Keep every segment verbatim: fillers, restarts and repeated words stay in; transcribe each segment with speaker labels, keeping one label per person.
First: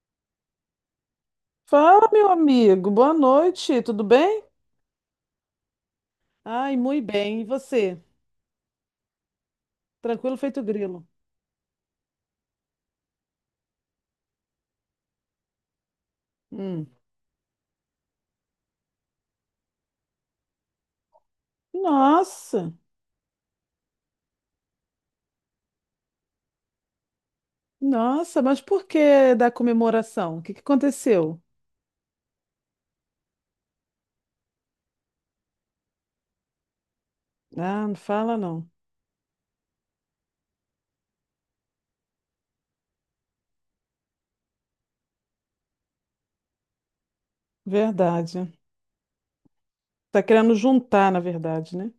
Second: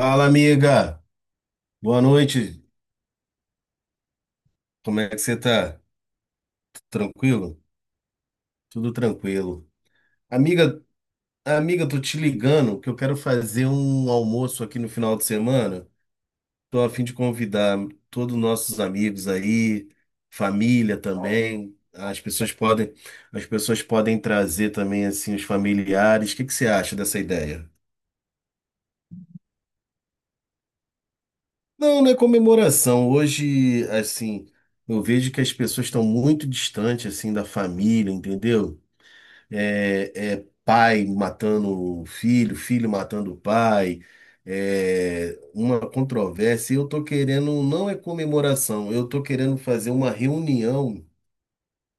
Speaker 1: Fala, amiga. Boa
Speaker 2: Fala, meu
Speaker 1: noite.
Speaker 2: amigo. Boa noite. Tudo bem?
Speaker 1: Como é que você tá?
Speaker 2: Ai, muito bem. E
Speaker 1: Tranquilo?
Speaker 2: você?
Speaker 1: Tudo tranquilo.
Speaker 2: Tranquilo feito
Speaker 1: Amiga,
Speaker 2: grilo.
Speaker 1: amiga, tô te ligando que eu quero fazer um almoço aqui no final de semana. Tô
Speaker 2: Hum.
Speaker 1: a fim de convidar todos os nossos amigos aí, família também. As pessoas
Speaker 2: Nossa,
Speaker 1: podem, as pessoas podem trazer também assim os familiares. O que que você acha dessa ideia?
Speaker 2: nossa, mas por que da comemoração? O que que aconteceu?
Speaker 1: Não, não é comemoração. Hoje, assim, eu vejo que as pessoas estão muito distantes assim da
Speaker 2: Ah, não
Speaker 1: família,
Speaker 2: fala não.
Speaker 1: entendeu? É, é pai matando um filho, filho matando pai, é uma controvérsia. E eu tô querendo, não é
Speaker 2: Verdade.
Speaker 1: comemoração, eu tô querendo fazer uma
Speaker 2: Tá querendo
Speaker 1: reunião.
Speaker 2: juntar, na verdade, né?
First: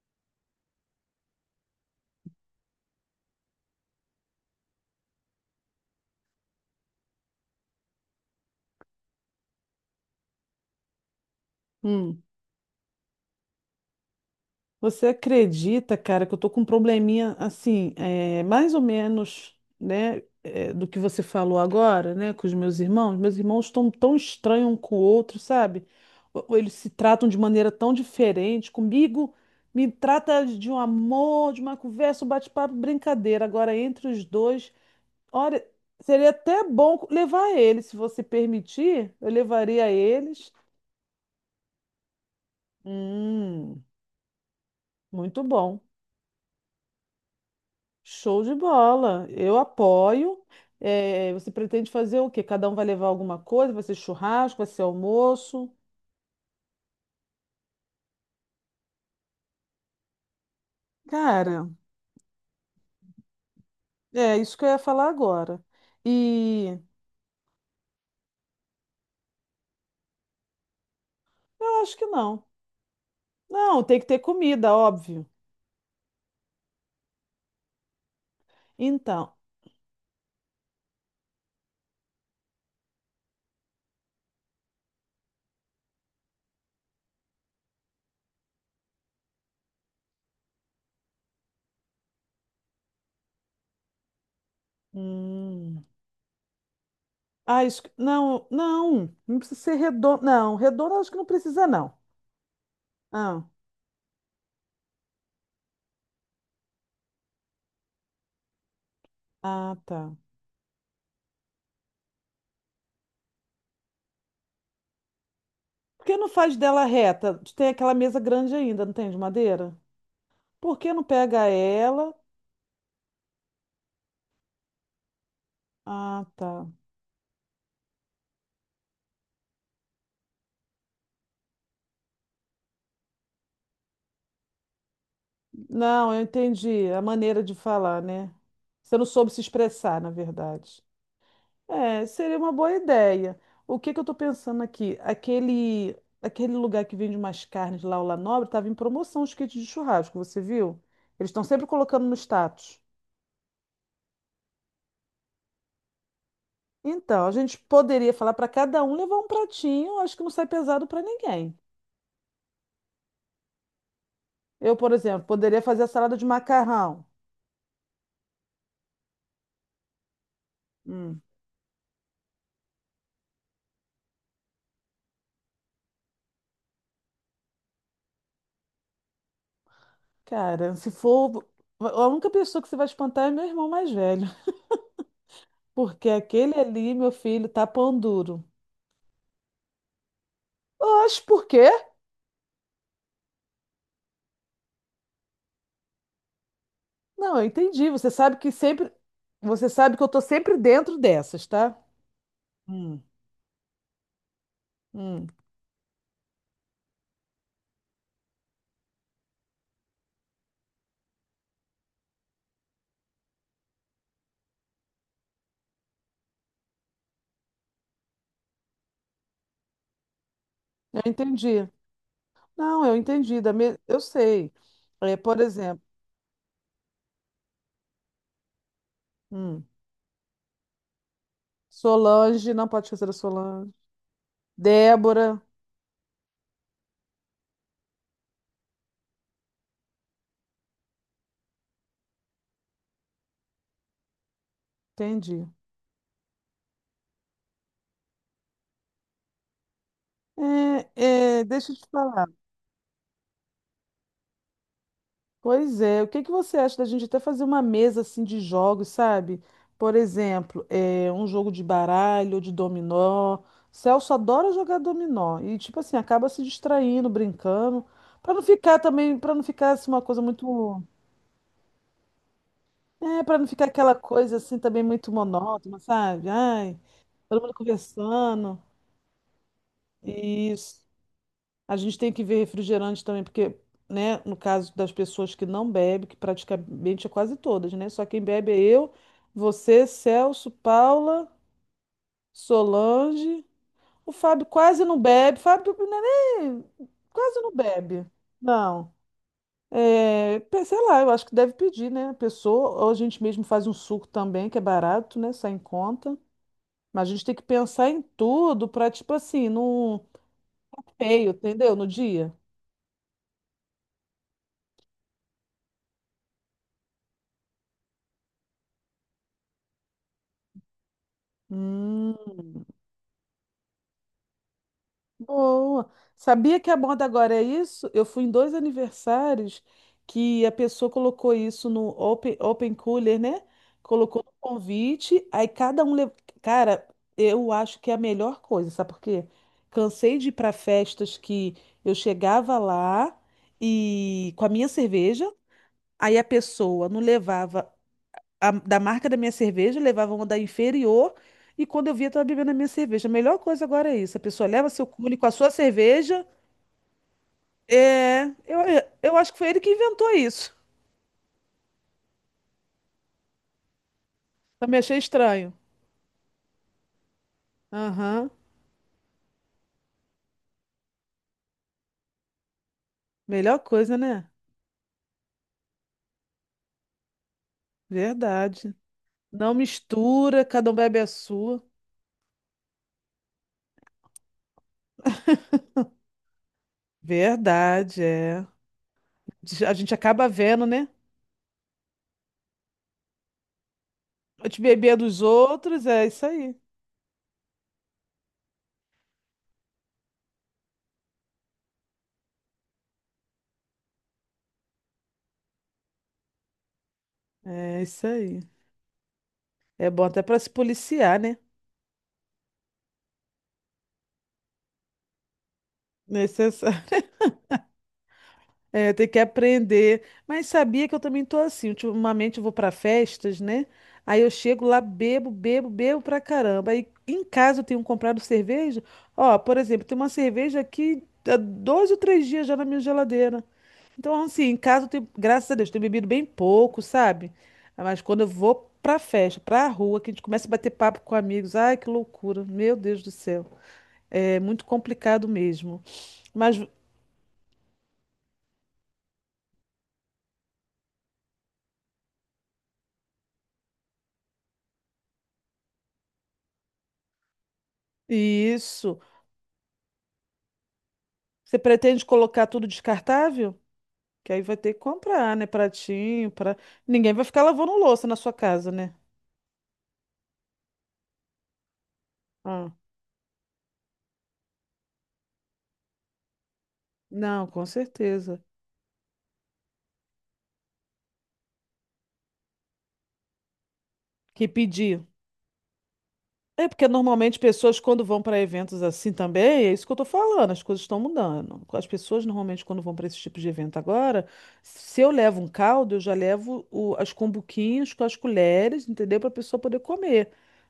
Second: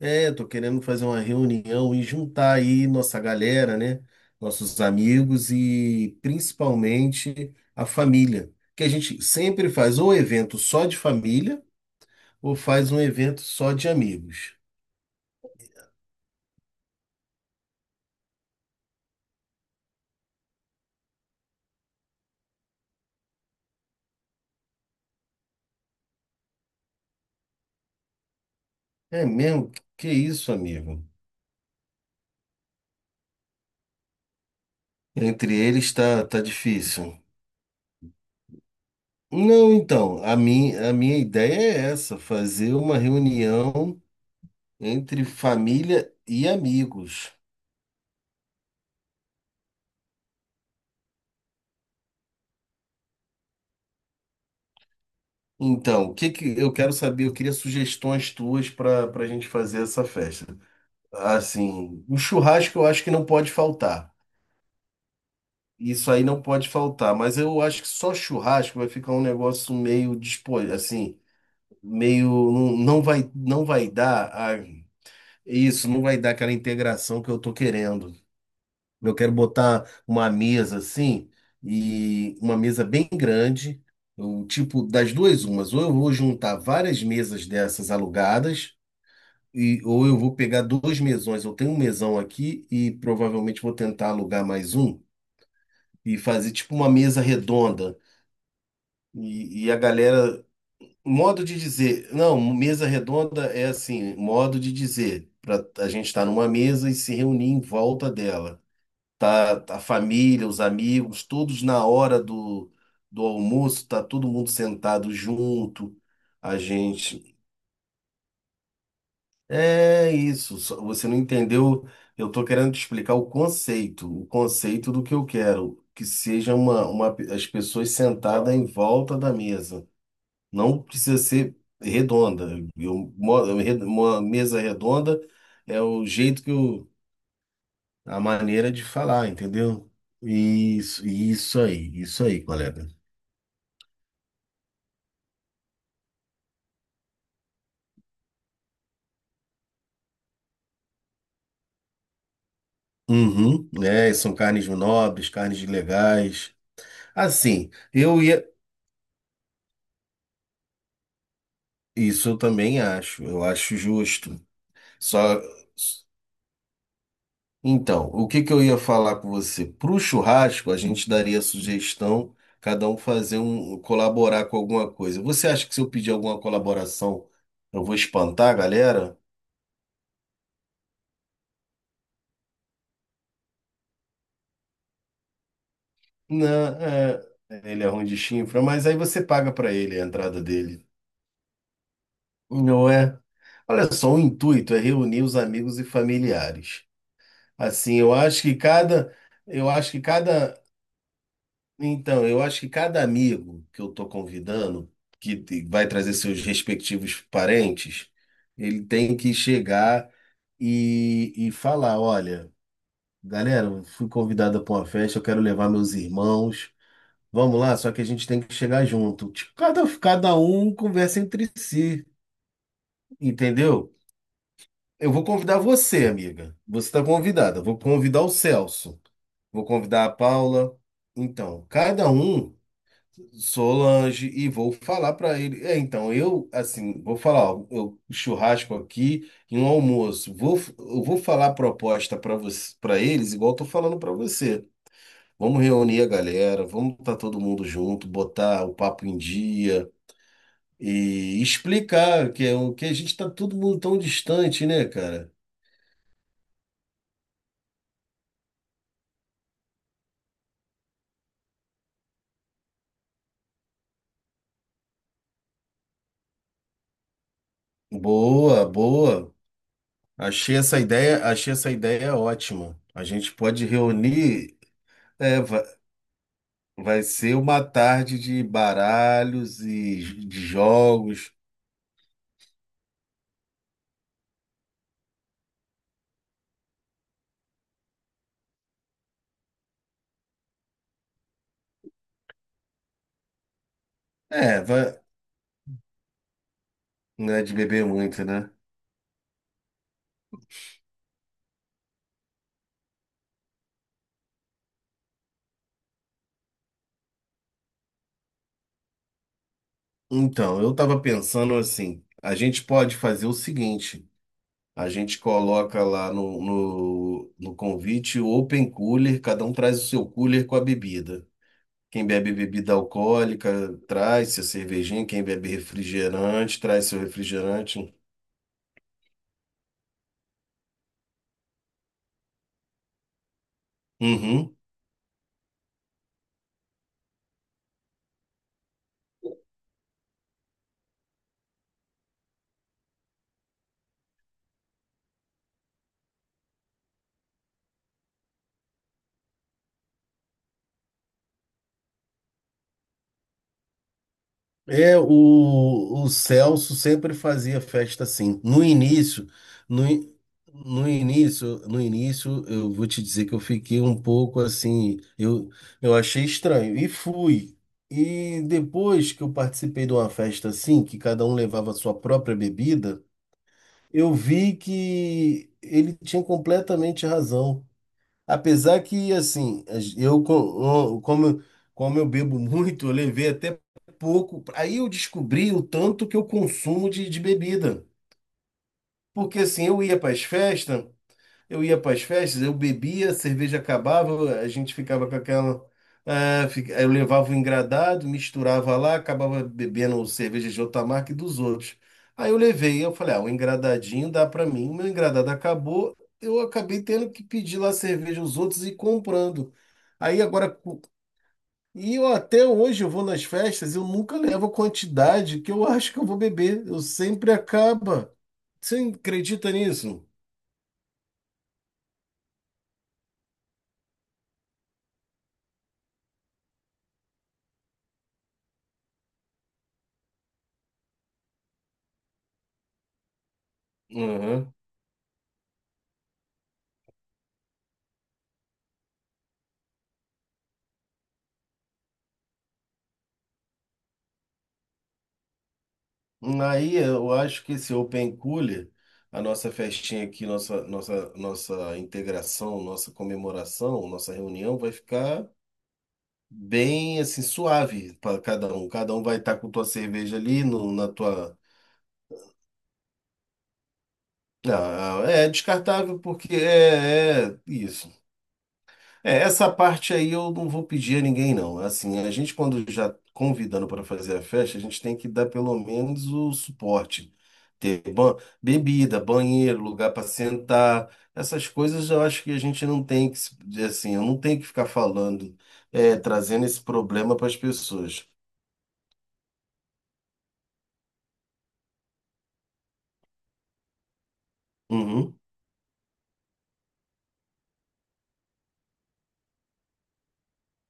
Speaker 1: É, tô querendo fazer uma reunião e juntar aí nossa galera, né? Nossos amigos e principalmente a família. Que a gente sempre faz ou evento só de família
Speaker 2: Hum.
Speaker 1: ou faz um evento só de amigos.
Speaker 2: Você acredita, cara, que eu tô com um probleminha assim, é, mais ou menos, né, é, do que você falou agora, né, com os meus irmãos? Meus irmãos estão tão estranhos um com o outro, sabe? Ou- ou Eles se tratam de maneira tão diferente.
Speaker 1: É
Speaker 2: Comigo,
Speaker 1: mesmo?
Speaker 2: me
Speaker 1: Que
Speaker 2: trata
Speaker 1: isso,
Speaker 2: de um
Speaker 1: amigo?
Speaker 2: amor, de uma conversa, um bate-papo, brincadeira. Agora, entre os dois,
Speaker 1: Entre
Speaker 2: olha,
Speaker 1: eles tá,
Speaker 2: seria
Speaker 1: tá
Speaker 2: até bom
Speaker 1: difícil.
Speaker 2: levar eles, se você permitir, eu
Speaker 1: Não,
Speaker 2: levaria
Speaker 1: então, a
Speaker 2: eles.
Speaker 1: mim, a minha ideia é essa, fazer uma
Speaker 2: Hum,
Speaker 1: reunião entre
Speaker 2: muito bom.
Speaker 1: família e amigos.
Speaker 2: Show de bola. Eu apoio. Eh, você pretende fazer o quê? Cada um vai levar alguma coisa? Vai ser churrasco? Vai ser almoço?
Speaker 1: Então, o que que eu quero saber, eu queria sugestões tuas para para a gente fazer essa festa.
Speaker 2: Cara,
Speaker 1: Assim, o churrasco eu acho que não pode faltar.
Speaker 2: é isso que eu ia falar agora.
Speaker 1: Isso aí não pode
Speaker 2: E
Speaker 1: faltar, mas eu acho que só churrasco vai ficar um negócio meio disposto, assim,
Speaker 2: eu acho que
Speaker 1: meio
Speaker 2: não.
Speaker 1: não, não vai não
Speaker 2: Não,
Speaker 1: vai
Speaker 2: tem que ter
Speaker 1: dar a...
Speaker 2: comida, óbvio.
Speaker 1: Isso não vai dar aquela integração que eu tô querendo. Eu quero
Speaker 2: Então,
Speaker 1: botar uma mesa assim, e uma mesa bem grande, o tipo das duas umas, ou eu vou juntar várias mesas dessas alugadas, e ou eu vou pegar dois mesões. Eu tenho um mesão aqui e provavelmente vou tentar alugar mais um
Speaker 2: hum,
Speaker 1: e fazer tipo uma mesa
Speaker 2: ah, isso, que-
Speaker 1: redonda.
Speaker 2: não, não, não precisa
Speaker 1: E, e
Speaker 2: ser
Speaker 1: a
Speaker 2: redondo.
Speaker 1: galera,
Speaker 2: Não, redondo eu acho que não
Speaker 1: modo de
Speaker 2: precisa, não.
Speaker 1: dizer, não, mesa
Speaker 2: Ah,
Speaker 1: redonda é assim, modo de dizer, para a gente estar numa mesa e se reunir em volta dela. tá
Speaker 2: ah,
Speaker 1: tá a
Speaker 2: tá.
Speaker 1: família, os amigos, todos na hora do, do almoço, tá todo mundo sentado junto,
Speaker 2: Por que não faz
Speaker 1: a
Speaker 2: dela
Speaker 1: gente.
Speaker 2: reta? Tem aquela mesa grande ainda, não tem, de madeira?
Speaker 1: É isso,
Speaker 2: Por
Speaker 1: só-
Speaker 2: que não
Speaker 1: você não
Speaker 2: pega
Speaker 1: entendeu?
Speaker 2: ela?
Speaker 1: Eu tô querendo te explicar o conceito, o conceito do que eu quero, que
Speaker 2: Ah,
Speaker 1: seja
Speaker 2: tá.
Speaker 1: uma, uma, as pessoas sentadas em volta da mesa. Não precisa ser redonda. Eu, mo- eu, re- uma mesa redonda é o
Speaker 2: Não, eu
Speaker 1: jeito que
Speaker 2: entendi
Speaker 1: eu...
Speaker 2: a maneira de falar,
Speaker 1: a
Speaker 2: né?
Speaker 1: maneira de
Speaker 2: Você não
Speaker 1: falar,
Speaker 2: soube se
Speaker 1: entendeu?
Speaker 2: expressar, na verdade.
Speaker 1: Isso, isso aí,
Speaker 2: É,
Speaker 1: isso
Speaker 2: seria
Speaker 1: aí,
Speaker 2: uma boa
Speaker 1: colega.
Speaker 2: ideia. O que que eu estou pensando aqui? Aquele, aquele lugar que vende umas carnes lá, o La Nobre, estava em promoção os kits de churrasco, você viu? Eles estão sempre colocando no status.
Speaker 1: Uhum, né? São carnes nobres, carnes legais.
Speaker 2: Então, a gente
Speaker 1: Assim,
Speaker 2: poderia
Speaker 1: eu
Speaker 2: falar para
Speaker 1: ia.
Speaker 2: cada um levar um pratinho, acho que não sai pesado para ninguém.
Speaker 1: Isso eu também acho, eu acho justo.
Speaker 2: Eu, por exemplo,
Speaker 1: Só.
Speaker 2: poderia fazer a salada de macarrão.
Speaker 1: Então, o que que eu ia falar com você? Pro churrasco, a gente
Speaker 2: Hum,
Speaker 1: daria a sugestão, cada um fazer um, colaborar com alguma coisa. Você acha que se eu pedir alguma colaboração, eu vou espantar a galera?
Speaker 2: cara, se for. A única pessoa que você vai espantar é meu irmão mais velho. Porque aquele
Speaker 1: Não,
Speaker 2: ali, meu
Speaker 1: é,
Speaker 2: filho, tá
Speaker 1: ele é
Speaker 2: pão
Speaker 1: ruim de
Speaker 2: duro.
Speaker 1: chifra, mas aí você paga pra ele a entrada dele,
Speaker 2: Oxe, por quê?
Speaker 1: não é? Olha só, o intuito é reunir os amigos e familiares.
Speaker 2: Não, eu entendi.
Speaker 1: Assim,
Speaker 2: Você
Speaker 1: eu
Speaker 2: sabe
Speaker 1: acho
Speaker 2: que
Speaker 1: que
Speaker 2: sempre.
Speaker 1: cada,
Speaker 2: Você
Speaker 1: eu acho
Speaker 2: sabe
Speaker 1: que
Speaker 2: que eu tô sempre
Speaker 1: cada,
Speaker 2: dentro dessas, tá?
Speaker 1: então, eu acho que
Speaker 2: Hum,
Speaker 1: cada amigo que eu tô convidando,
Speaker 2: hum.
Speaker 1: que te- vai trazer seus respectivos parentes, ele tem que chegar e, e falar, olha, galera, eu fui convidada para uma festa, eu quero levar meus irmãos. Vamos lá, só que a gente tem que chegar junto. Tipo, cada, cada um
Speaker 2: Eu
Speaker 1: conversa entre
Speaker 2: entendi.
Speaker 1: si,
Speaker 2: Não, eu entendi. Da me-
Speaker 1: entendeu?
Speaker 2: Eu sei.
Speaker 1: Eu
Speaker 2: É,
Speaker 1: vou
Speaker 2: por
Speaker 1: convidar
Speaker 2: exemplo,
Speaker 1: você, amiga. Você está convidada. Vou convidar o Celso. Vou
Speaker 2: hum,
Speaker 1: convidar a Paula. Então, cada
Speaker 2: Solange,
Speaker 1: um,
Speaker 2: não pode esquecer da Solange.
Speaker 1: Solange, e vou falar para
Speaker 2: Débora,
Speaker 1: ele. É, então, eu, assim, vou falar, ó, eu churrasco aqui e um almoço. Vou, eu vou falar a proposta para você, para eles, igual eu tô falando para você.
Speaker 2: entendi.
Speaker 1: Vamos reunir a galera, vamos estar todo mundo junto, botar o papo em dia.
Speaker 2: É,
Speaker 1: E
Speaker 2: é, deixa eu te falar.
Speaker 1: explicar que é o que a gente está todo mundo tão distante, né, cara?
Speaker 2: Pois é, o que que você acha da gente até fazer uma mesa assim de jogos, sabe? Por exemplo, é, um jogo de baralho, ou de dominó. Celso adora jogar dominó e tipo assim acaba se distraindo, brincando, para não
Speaker 1: Boa,
Speaker 2: ficar também, para
Speaker 1: boa.
Speaker 2: não ficar assim uma coisa
Speaker 1: Achei
Speaker 2: muito,
Speaker 1: essa ideia, achei essa ideia ótima. A
Speaker 2: é,
Speaker 1: gente
Speaker 2: para não
Speaker 1: pode
Speaker 2: ficar aquela coisa
Speaker 1: reunir,
Speaker 2: assim também muito
Speaker 1: é, va-
Speaker 2: monótona, sabe? Ai,
Speaker 1: vai, ser
Speaker 2: todo mundo
Speaker 1: uma tarde de
Speaker 2: conversando.
Speaker 1: baralhos e j- de
Speaker 2: Isso.
Speaker 1: jogos.
Speaker 2: A gente tem que ver refrigerante também, porque, né, no caso das pessoas que não bebem, que praticamente é quase todas, né? Só quem bebe é eu, você, Celso, Paula, Solange. O Fábio
Speaker 1: É,
Speaker 2: quase não
Speaker 1: vai,
Speaker 2: bebe. Fábio não é nem,
Speaker 1: não
Speaker 2: quase
Speaker 1: é
Speaker 2: não
Speaker 1: de beber
Speaker 2: bebe.
Speaker 1: muito, né?
Speaker 2: Não. É, pe- sei lá, eu acho que deve pedir, né? A pessoa, ou a gente mesmo faz um suco também, que é barato, né? Sai em conta. Mas a gente tem que pensar em tudo para, tipo assim, não
Speaker 1: Então, eu tava
Speaker 2: feio,
Speaker 1: pensando
Speaker 2: entendeu? No
Speaker 1: assim,
Speaker 2: dia.
Speaker 1: a gente pode fazer o seguinte, a gente coloca lá no, no, no convite o open cooler, cada um traz o seu cooler com a bebida. Quem
Speaker 2: Hum.
Speaker 1: bebe bebida alcoólica traz seu cervejinho, quem bebe
Speaker 2: Boa. Sabia
Speaker 1: refrigerante
Speaker 2: que a
Speaker 1: traz seu
Speaker 2: moda agora é isso?
Speaker 1: refrigerante.
Speaker 2: Eu fui em dois aniversários que a pessoa colocou isso no open, open cooler, né? Colocou no
Speaker 1: Uhum.
Speaker 2: convite, aí cada um levou. Cara, eu acho que é a melhor coisa, sabe por quê? Cansei de ir para festas que eu chegava lá e com a minha cerveja, aí a pessoa não levava a- da marca da minha cerveja, levava uma da inferior, e quando eu via, estava bebendo a minha cerveja. A melhor coisa agora é isso: a pessoa leva seu
Speaker 1: É,
Speaker 2: cule com a sua
Speaker 1: o, o
Speaker 2: cerveja.
Speaker 1: Celso sempre fazia festa
Speaker 2: É,
Speaker 1: assim.
Speaker 2: eu,
Speaker 1: No
Speaker 2: eu
Speaker 1: início,
Speaker 2: acho que foi ele que
Speaker 1: no,
Speaker 2: inventou
Speaker 1: in-
Speaker 2: isso.
Speaker 1: no início, no início, eu vou te dizer que eu fiquei um pouco
Speaker 2: Também achei
Speaker 1: assim, eu,
Speaker 2: estranho.
Speaker 1: eu achei estranho e fui.
Speaker 2: Aham,
Speaker 1: E depois que eu participei de uma festa assim, que cada um levava a sua própria bebida,
Speaker 2: melhor coisa,
Speaker 1: eu
Speaker 2: né?
Speaker 1: vi que ele tinha completamente razão.
Speaker 2: Verdade.
Speaker 1: Apesar que,
Speaker 2: Não
Speaker 1: assim, eu,
Speaker 2: mistura, cada um
Speaker 1: co-
Speaker 2: bebe
Speaker 1: um,
Speaker 2: a
Speaker 1: como,
Speaker 2: sua.
Speaker 1: como eu bebo muito, eu levei até pouco. Aí eu descobri o tanto que eu consumo de, de bebida.
Speaker 2: Verdade, é.
Speaker 1: Porque, assim,
Speaker 2: A
Speaker 1: eu
Speaker 2: gente
Speaker 1: ia para as
Speaker 2: acaba vendo,
Speaker 1: festas.
Speaker 2: né?
Speaker 1: Eu ia para as festas, eu bebia, a cerveja acabava,
Speaker 2: A
Speaker 1: a
Speaker 2: gente
Speaker 1: gente
Speaker 2: beber
Speaker 1: ficava com
Speaker 2: dos
Speaker 1: aquela.
Speaker 2: outros, é isso
Speaker 1: Ah,
Speaker 2: aí.
Speaker 1: fi- aí eu levava o engradado, misturava lá, acabava bebendo cerveja de outra marca e dos outros. Aí eu levei, eu falei, ah, o engradadinho dá para mim. Meu engradado acabou, eu acabei tendo que pedir lá
Speaker 2: É isso
Speaker 1: cerveja aos
Speaker 2: aí.
Speaker 1: outros e comprando.
Speaker 2: É bom
Speaker 1: Aí
Speaker 2: até para se
Speaker 1: agora. cu-
Speaker 2: policiar, né?
Speaker 1: E eu até hoje eu vou nas festas, eu nunca levo a quantidade que eu acho que eu vou beber, eu
Speaker 2: Necessário.
Speaker 1: sempre acaba. Você
Speaker 2: É, tem que
Speaker 1: acredita
Speaker 2: aprender.
Speaker 1: nisso?
Speaker 2: Mas sabia que eu também tô assim. Ultimamente eu vou para festas, né? Aí eu chego lá, bebo, bebo, bebo pra caramba. Aí em casa eu tenho comprado cerveja. Ó, por exemplo, tem uma cerveja aqui há dois ou três dias já na minha geladeira. Então, assim,
Speaker 1: Uhum.
Speaker 2: em casa eu tenho, graças a Deus, tenho bebido bem pouco, sabe? Mas quando eu vou pra festa, pra rua, que a gente começa a bater papo com amigos, ai, que loucura. Meu Deus do céu. É muito complicado mesmo. Mas
Speaker 1: Aí eu acho que esse open cooler, a nossa festinha aqui, nossa, nossa, nossa integração, nossa comemoração, nossa reunião vai ficar bem assim suave para cada um. Cada
Speaker 2: isso.
Speaker 1: um vai estar com tua cerveja ali no, na tua.
Speaker 2: Você pretende colocar tudo descartável? Que aí vai ter que
Speaker 1: Ah, é
Speaker 2: comprar, né?
Speaker 1: descartável
Speaker 2: Pratinho,
Speaker 1: porque
Speaker 2: pra... Ninguém vai
Speaker 1: é, é
Speaker 2: ficar lavando
Speaker 1: isso.
Speaker 2: louça na sua casa, né?
Speaker 1: É, essa parte aí eu não vou pedir a ninguém, não. Assim, a gente, quando
Speaker 2: Ah,
Speaker 1: já convidando para fazer a festa, a gente tem que dar pelo menos o suporte.
Speaker 2: não, com
Speaker 1: Ter ban-
Speaker 2: certeza.
Speaker 1: bebida, banheiro, lugar para sentar, essas coisas eu acho que a gente não tem que, se- assim, eu não tenho
Speaker 2: Que
Speaker 1: que ficar
Speaker 2: pedir.
Speaker 1: falando, é, trazendo esse
Speaker 2: É porque
Speaker 1: problema para as
Speaker 2: normalmente pessoas quando
Speaker 1: pessoas.
Speaker 2: vão para eventos assim também, é isso que eu tô falando, as coisas estão mudando. As pessoas normalmente quando vão para esse tipo de evento agora, se eu
Speaker 1: Uhum,
Speaker 2: levo um caldo, eu já levo o- as cumbuquinhas com as colheres, entendeu? Para a pessoa poder comer.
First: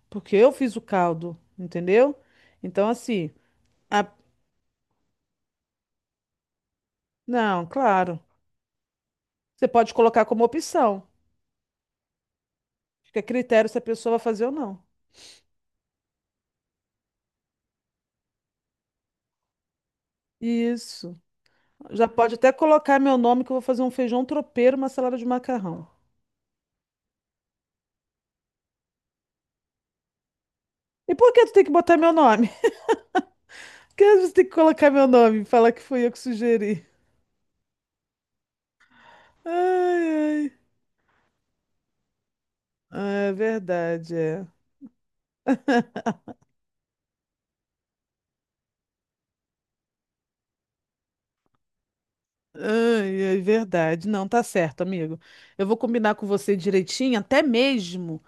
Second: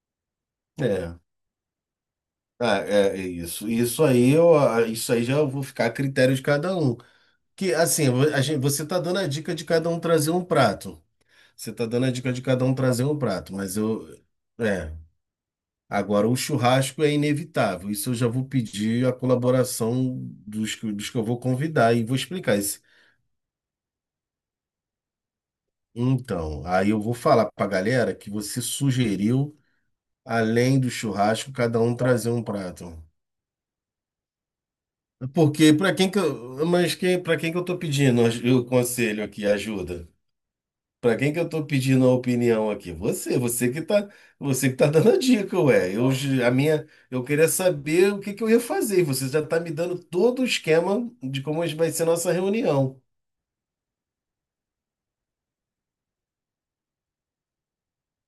Speaker 2: Porque eu fiz o
Speaker 1: é.
Speaker 2: caldo, entendeu?
Speaker 1: Ah,
Speaker 2: Então
Speaker 1: é, é
Speaker 2: assim,
Speaker 1: isso. Isso
Speaker 2: a-
Speaker 1: aí eu, ah, isso aí já eu vou ficar a critério de cada um.
Speaker 2: não,
Speaker 1: Que assim,
Speaker 2: claro.
Speaker 1: vo- a gente, você tá dando a dica de
Speaker 2: Você
Speaker 1: cada
Speaker 2: pode
Speaker 1: um
Speaker 2: colocar
Speaker 1: trazer um
Speaker 2: como
Speaker 1: prato.
Speaker 2: opção.
Speaker 1: Você tá dando a dica de cada um trazer um
Speaker 2: Fica a
Speaker 1: prato,
Speaker 2: critério
Speaker 1: mas
Speaker 2: se a
Speaker 1: eu.
Speaker 2: pessoa vai fazer ou não.
Speaker 1: É. Agora, o churrasco é inevitável. Isso eu já vou pedir a colaboração dos, que- dos que
Speaker 2: Isso.
Speaker 1: eu vou convidar e
Speaker 2: Já
Speaker 1: vou
Speaker 2: pode até
Speaker 1: explicar isso.
Speaker 2: colocar meu nome, que eu vou fazer um feijão tropeiro, uma salada de macarrão.
Speaker 1: Então, aí eu vou falar pra galera que você sugeriu, além do
Speaker 2: E por que tu
Speaker 1: churrasco,
Speaker 2: tem que
Speaker 1: cada
Speaker 2: botar
Speaker 1: um
Speaker 2: meu
Speaker 1: trazer um
Speaker 2: nome?
Speaker 1: prato.
Speaker 2: Por que você tem que colocar meu nome e falar
Speaker 1: Porque
Speaker 2: que
Speaker 1: para
Speaker 2: fui eu
Speaker 1: quem
Speaker 2: que
Speaker 1: que eu,
Speaker 2: sugeri?
Speaker 1: mas quem, para quem que eu tô pedindo aj- o conselho aqui,
Speaker 2: Ai,
Speaker 1: ajuda?
Speaker 2: ai.
Speaker 1: Pra quem que eu tô pedindo a opinião aqui?
Speaker 2: Ah, é
Speaker 1: Você, você que tá,
Speaker 2: verdade, é.
Speaker 1: você que tá dando a dica, ué. Eu, j- a minha, eu queria saber o que que eu ia fazer. Você já tá me dando todo o esquema de como vai ser nossa reunião.
Speaker 2: Ai, é verdade. Não, tá certo, amigo. Eu vou combinar com você direitinho, até mesmo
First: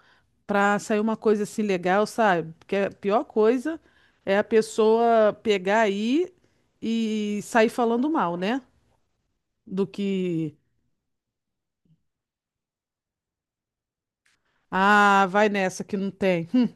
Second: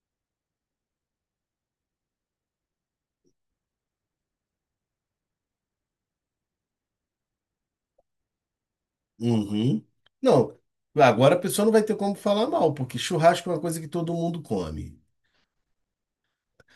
Speaker 2: pra sair uma coisa assim legal, sabe? Porque a pior coisa é a pessoa pegar aí e sair falando mal, né? Do
Speaker 1: Uhum.
Speaker 2: que,
Speaker 1: Não, agora a pessoa não vai ter como falar mal, porque churrasco é uma coisa que todo mundo come.
Speaker 2: ah, vai nessa que não tem. Hum,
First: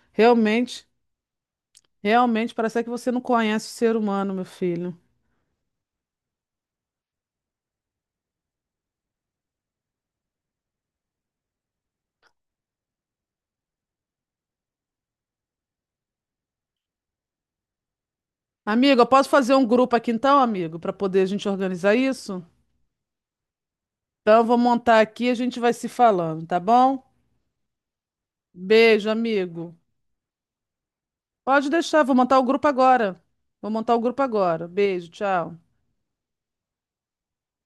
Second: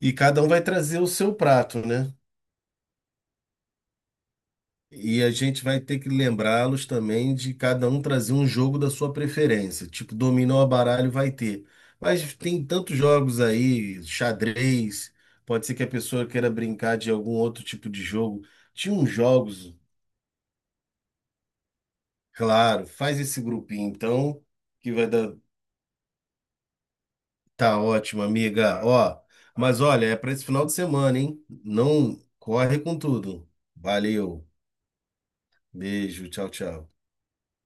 Speaker 1: E cada um vai
Speaker 2: realmente,
Speaker 1: trazer o seu prato, né?
Speaker 2: realmente parece que você não conhece o ser humano, meu filho.
Speaker 1: E a gente vai ter que lembrá-los também de cada um trazer um jogo da sua preferência. Tipo, dominó, baralho vai ter. Mas tem tantos jogos aí, xadrez, pode ser que a pessoa queira brincar de algum outro tipo de jogo. Tinha
Speaker 2: Amigo, eu
Speaker 1: uns
Speaker 2: posso fazer um
Speaker 1: jogos,
Speaker 2: grupo aqui então, amigo, para poder a gente organizar isso?
Speaker 1: claro, faz esse grupinho
Speaker 2: Então,
Speaker 1: então,
Speaker 2: eu vou
Speaker 1: que
Speaker 2: montar
Speaker 1: vai
Speaker 2: aqui e a
Speaker 1: dar.
Speaker 2: gente vai se falando, tá bom?
Speaker 1: Tá ótimo, amiga.
Speaker 2: Beijo,
Speaker 1: Ó,
Speaker 2: amigo.
Speaker 1: mas olha, é para esse final de semana, hein?
Speaker 2: Pode deixar, vou
Speaker 1: Não
Speaker 2: montar o grupo
Speaker 1: corre com
Speaker 2: agora.
Speaker 1: tudo.
Speaker 2: Vou montar o grupo
Speaker 1: Valeu.
Speaker 2: agora. Beijo, tchau.
Speaker 1: Beijo, tchau, tchau.